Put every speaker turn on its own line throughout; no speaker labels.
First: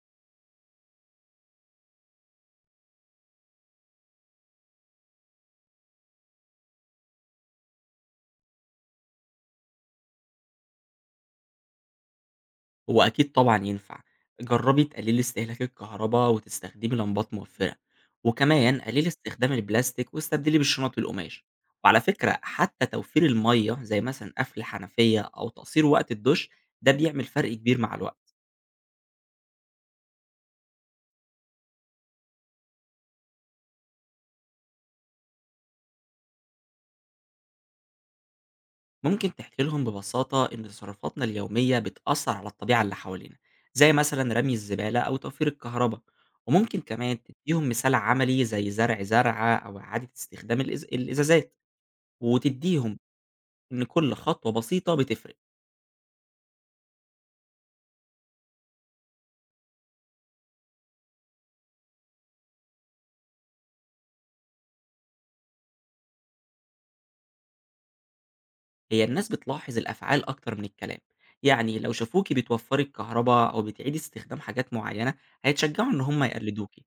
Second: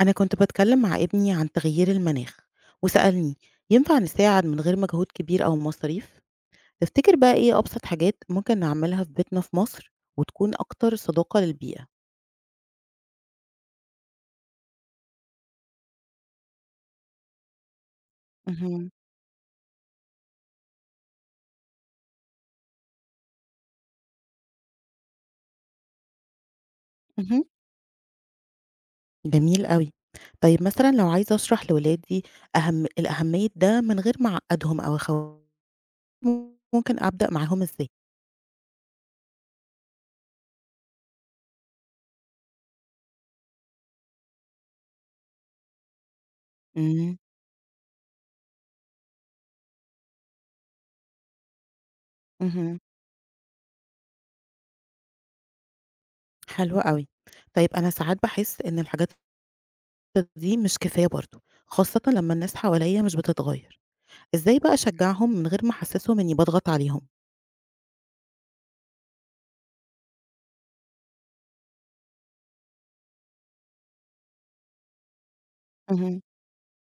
أنا كنت بتكلم مع ابني عن تغيير المناخ وسألني ينفع نساعد من غير مجهود كبير أو مصاريف؟ تفتكر بقى إيه أبسط حاجات ممكن نعملها في بيتنا في مصر وتكون أكتر صداقة للبيئة؟
هو أكيد طبعًا ينفع، جرّبي تقللي استهلاك الكهربا وتستخدمي لمبات موفّرة، وكمان
مهم.
قللي استخدام البلاستيك واستبدليه بالشنط القماش، وعلى فكرة حتى توفير المَيّة زي مثلًا قفل حنفية أو تقصير وقت الدُش ده بيعمل
مهم.
فرق كبير مع الوقت،
جميل قوي. طيب مثلا لو عايزة أشرح لولادي الأهمية ده من غير ما أعقدهم أو أخوفهم ممكن أبدأ معاهم إزاي؟
ممكن تحكي لهم ببساطة إن تصرفاتنا اليومية بتأثّر على الطبيعة اللي حوالينا، زي مثلًا رمي الزبالة أو توفير الكهربا، وممكن كمان
مم.
تدّيهم مثال عملي زي زرع زرعة أو إعادة استخدام الإزازات،
مهم.
وتدّيهم إن كل خطوة بسيطة بتفرق.
حلو قوي. طيب أنا ساعات بحس إن الحاجات دي مش كفاية برضو، خاصة لما الناس حواليا مش بتتغير، إزاي بقى أشجّعهم من غير ما أحسّسهم إنّي باضغط عليهم؟
هي الناس بتلاحظ الأفعال أكتر من الكلام، يعني لو شافوكي بتوفري الكهرباء أو بتعيدي استخدام حاجات معينة هيتشجعوا إن
اهم،
هم يقلدوكي،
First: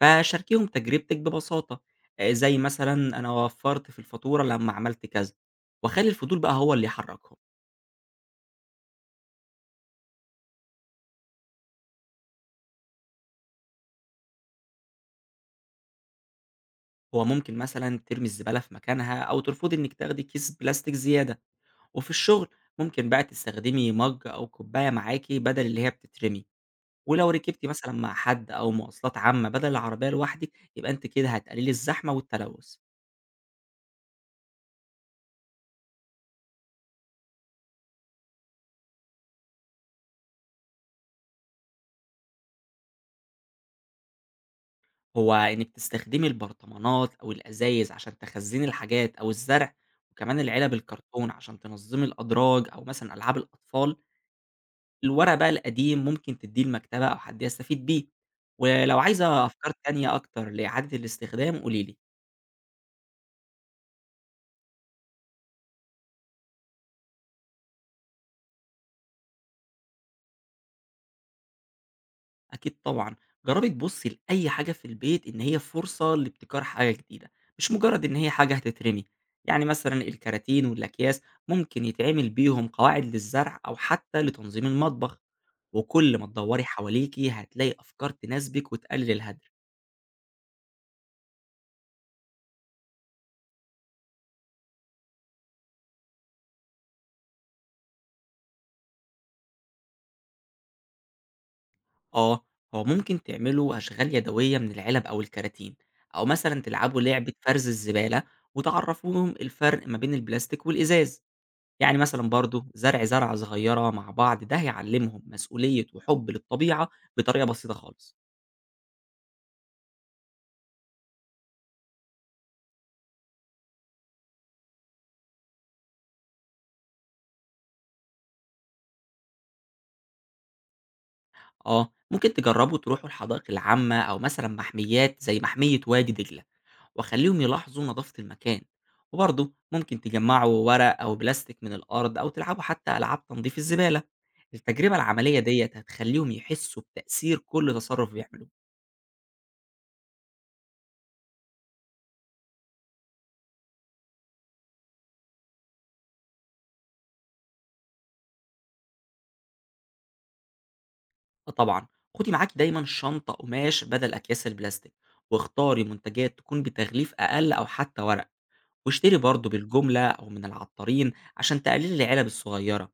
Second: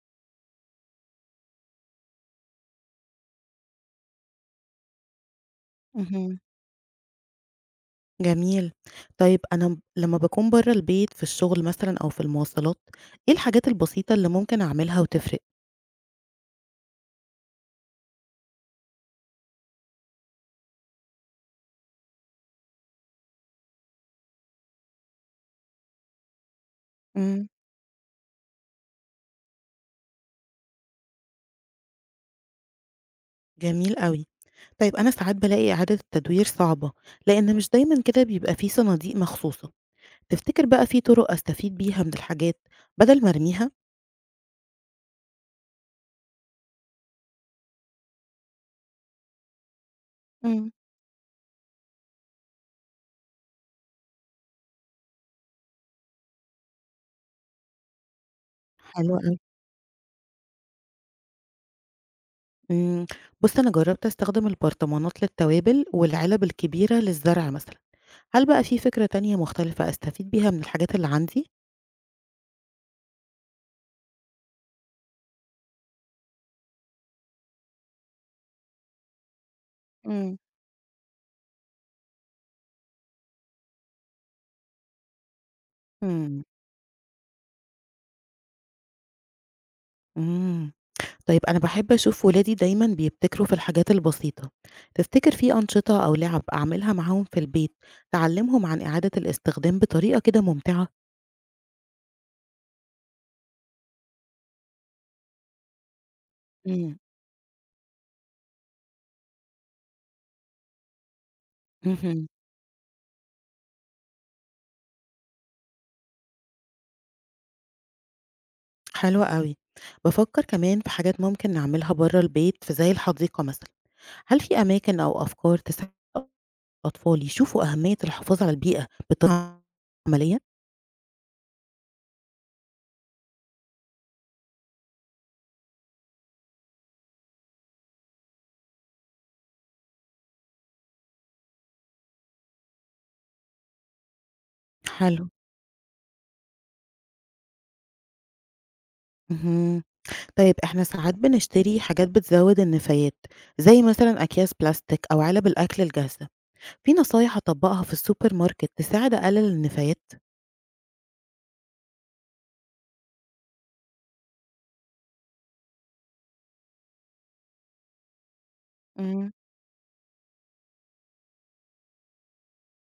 فشاركيهم تجربتك ببساطة، آه، زي مثلا أنا وفرت في الفاتورة لما عملت كذا، وخلي الفضول
اهم.
بقى هو اللي يحركهم.
جميل. طيب أنا لمّا باكون برّه البيت في الشغل مثلًا أو في المواصلات، إيه الحاجات البسيطة اللي ممكن أعملها وتفرق؟
هو ممكن مثلا ترمي الزبالة في مكانها أو ترفضي إنك تاخدي كيس بلاستيك زيادة، وفي الشغل ممكن بقى تستخدمي مج أو كوباية معاكي بدل اللي هي بتترمي، ولو
إمم.
ركبتِ مثلًا مع حد أو مواصلات عامة بدل العربية لوحدِك، يبقى أنتِ كده هتقللي الزحمة والتلوث.
جميل أوي. طيب أنا ساعات بالاقي إعادة التدوير صعبة، لإن مش دايمًا كده بيبقى في صناديق مخصوصة. تفتكر بقى في طُرق أستفيد بيها من الحاجات بدل ما أرميها؟
هو إنِّك تستخدمي البرطمانات أو الأزايز عشان تخزّني الحاجات أو الزرع، وكمان
إمم.
العلب الكرتون عشان تنظّمي الأدراج أو مثلًا ألعاب الأطفال، الورق بقى القديم ممكن تدّيه لمكتبة أو حد يستفيد بيه. ولو
حلو أوي.
عايزة أفكار تانية أكتر لإعادة الاستخدام قولي لي.
إمم. بُص، أنا جرّبت أستخدم البرطمانات للتوابل والعلب الكبيرة للزرع مثلًا. هل بقى في فكرة تانية مختلفة أستفيد بيها من الحاجات اللي عندي؟
أكيد طبعًا، جرّبي تبُصّي لأي حاجة في البيت إن هي فرصة لابتكار حاجة جديدة، مش مجرّد إن هي حاجة هتترمي، يعني مثلًا
إمم.
الكراتين والأكياس ممكن يتعمل بيهم قواعد للزرع أو حتى لتنظيم المطبخ، وكل ما
إمم،
تدوّري حواليكِ هتلاقي أفكار تناسبِك وتقلل الهدر.
إمم. طيب أنا باحب أشوف ولادي دايمًا بيبتكروا في الحاجات البسيطة، تفتكر في أنشطة أو لعب أعملها معاهم في البيت تعلّمهم عن إعادة الاستخدام بطريقة كده ممتعة؟
آه، هو ممكن تعملوا أشغال يدوية من العلب أو الكراتين، أو مثلًا
إمم.
تلعبوا لعبة فرز الزبالة وتعرّفوهم الفرق ما بين البلاستيك والإزاز. يعني
اهم،
مثلًا برضه زرع زرعة صغيّرة مع بعض ده هيعلّمهم مسؤولية وحُب للطبيعة بطريقة بسيطة خالص.
حلو أوي. بافكر كمان في حاجات ممكن نعملها برّه البيت في زي الحديقة مثلًا، هل في أماكن أو أفكار تساعد أطفال يشوفوا أهمية الحفاظ على البيئة بطريقة عملية؟
آه، ممكن تجرّبوا تروحوا الحدائق العامة أو مثلًا محميّات زي محمية وادي دجلة وخلّيهم يلاحظوا نضافة المكان، وبرضه ممكن تجمّعوا ورق أو بلاستيك من الأرض أو تلعبوا حتى ألعاب تنضيف الزبالة. التجربة
حلو،
العملية ديّة هتخلّيهم يحسّوا بتأثير كل تصرُّف بيعملوه.
اهم. طيب إحنا ساعات بنشتري حاجات بتزود النفايات، زي مثلا أكياس بلاستيك أو علب الأكل الجاهزة، في نصايح أطبقها في السوبر ماركت تساعد أقلل النفايات؟
آه طبعًا، خُدي معاكِ دايمًا شنطة قماش بدل أكياس البلاستيك، واختاري منتجات تكون بتغليف أقل أو حتى ورق، واشتري
مم.
برضه بالجملة أو من العطارين عشان تقللي العلب الصغيرة،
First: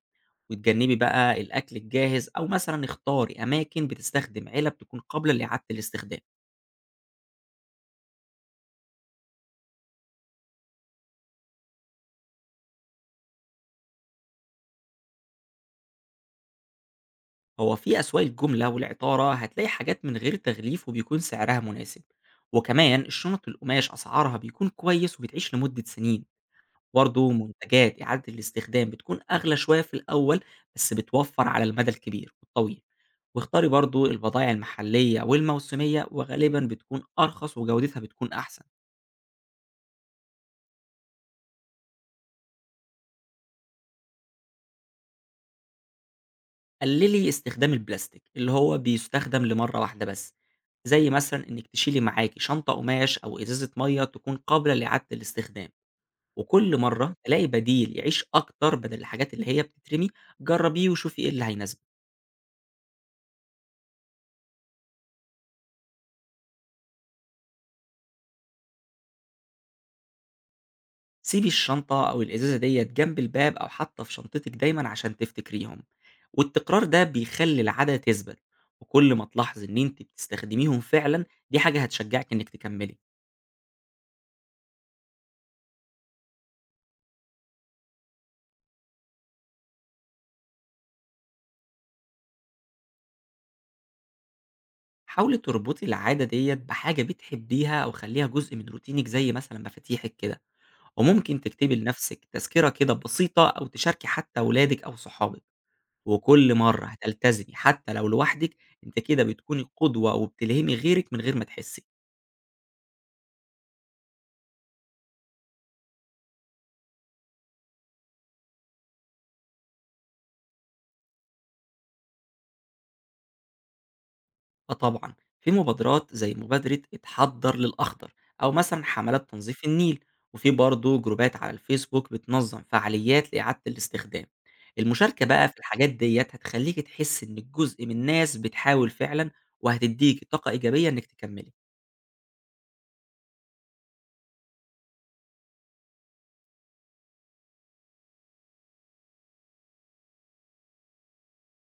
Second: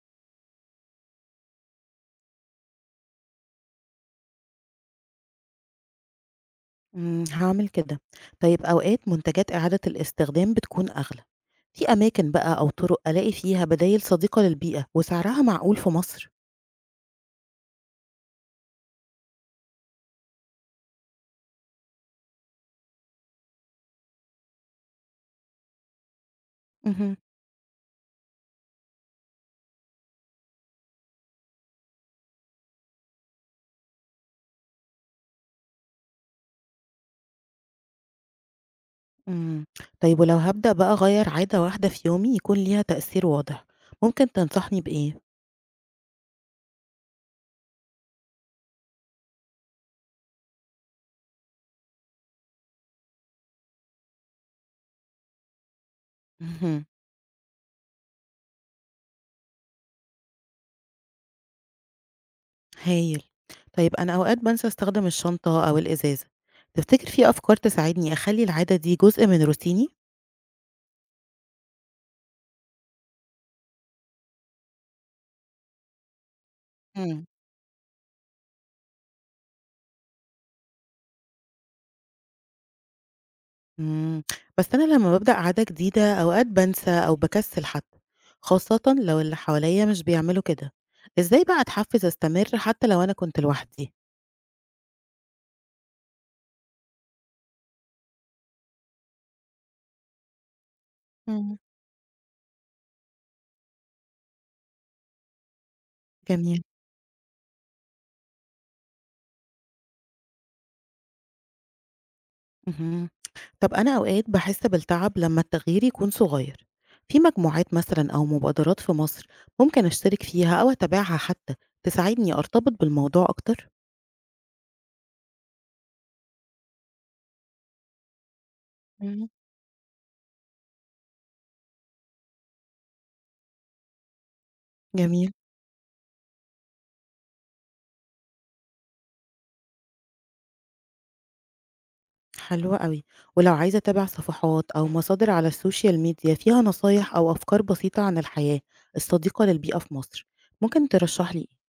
وتجنبي بقى الأكل الجاهز أو مثلًا اختاري أماكن بتستخدم علب تكون قابلة لإعادة الاستخدام.
مم، هعمل كده. طيب أوقات منتجات إعادة الاستخدام بتكون أغلى، في أماكن بقى أو طرق ألاقي فيها بدايل صديقة للبيئة وسعرها معقول في مصر؟
هو في أسواق الجملة والعطارة هتلاقي حاجات من غير تغليف وبيكون سعرها مناسب، وكمان الشنط القماش أسعارها بيكون كويس وبتعيش لمدة سنين.
مهم.
برضه منتجات إعادة الاستخدام بتكون أغلى شوية في الأول، بس بتوفّر على المدى الكبير والطويل، واختاري برضه البضايع المحلية والموسمية، وغالبًا بتكون أرخص وجودتها بتكون أحسن.
مم. طيب ولو هبدأ بقى أغير عادة واحدة في يومي يكون ليها تأثير واضح، ممكن تنصحني بإيه؟
قللي استخدام البلاستيك اللي هو بيستخدم لمرّة واحدة بس، زي مثلًا إنِّك تشيلي معاكِ شنطة قماش أو إزازة مَيّة تكون قابلة لإعادة الاستخدام، وكل
مهم.
مرّة تلاقي بديل يعيش أكتر بدل الحاجات اللي هي بتترمي، جرّبيه وشوفي إيه اللي هيناسبِك.
هايل. طيب أنا أوقات بنسى أستخدم الشنطة أو الإزازة، تفتكر في أفكار تساعدني أخلي العادة دي جزء من روتيني؟
سيبي الشنطة أو الإزازة ديّة جنب الباب أو حتى في شنطتِك دايمًا عشان تفتكريهم، والتكرار ده
مم.
بيخلّي العادة تثبت، وكل ما تلاحظي إن أنتِ بتستخدميهم فعلًا دي حاجة هتشجعِك إنِّك تكمّلي،
مم. بس أنا لما ببدأ عادة جديدة أوقات بنسى أو بكسل حتى، خاصة لو اللي حواليا مش بيعملوا كده، إزاي بقى أتحفز أستمر حتى لو أنا كنت لوحدي؟
حاولي تربطي العادة ديّة بحاجة بتحبيها أو خلّيها جزء من روتينِك زي مثلًا مفاتيحِك كده، وممكن
مم.
تكتبي لنفسِك تذكرة كده بسيطة أو تشاركي حتى ولادِك أو صحابِك، وكل
جميل.
مرّة هتلتزمي حتى لو لوحدِك أنتِ كده بتكوني قدوة وبتلهمي غيرِك من غير ما تحسي.
اهم. طب أنا أوقات باحس بالتعب لمّا التغيير يكون صغير، في مجموعات مثلًا أو مبادرات في مصر ممكن أشترك فيها أو أتابعها حتى تساعدني أرتبط بالموضوع أكتر؟
آه طبعًا، في مبادرات زي مبادرة اتحضّر للأخضر، أو مثلًا
مم.
حملات تنظيف النيل، وفي برضه جروبات على الفيسبوك بتنظم فعاليات لإعادة الاستخدام. المشاركة
جميل،
بقى في الحاجات ديّة هتخلّيكِ تحسّي إنِّك جزء من ناس بتحاول فعلًا، وهتدّيكِ طاقة إيجابية إنِّك تكمّلي.
حلو أوي. ولو عايزة أتابع صفحات أو مصادر على السوشيال ميديا فيها نصايح أو أفكار بسيطة عن الحياة الصديقة للبيئة في مصر، ممكن ترشح لي إيه؟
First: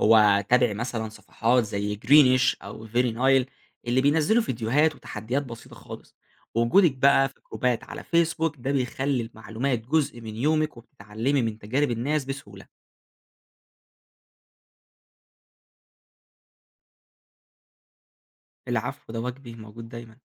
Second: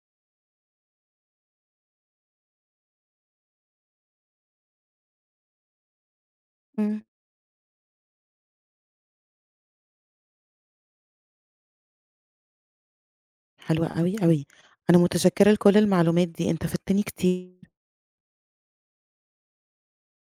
هو تابعي مثلًا صفحات زي greenish أو very nile اللي بينزّلوا فيديوهات وتحديات بسيطة خالص. وجودِك
مم.
بقى في جروبات على فيسبوك ده بيخلّي المعلومات جزء من يومِك، وبتتعلّمي من تجارب الناس بسهولة.
حلوة أوي، أوي، أنا متشكرة لكل المعلومات دي، أنت فدتني كتير.
العفو، ده واجبي، موجود دايمًا.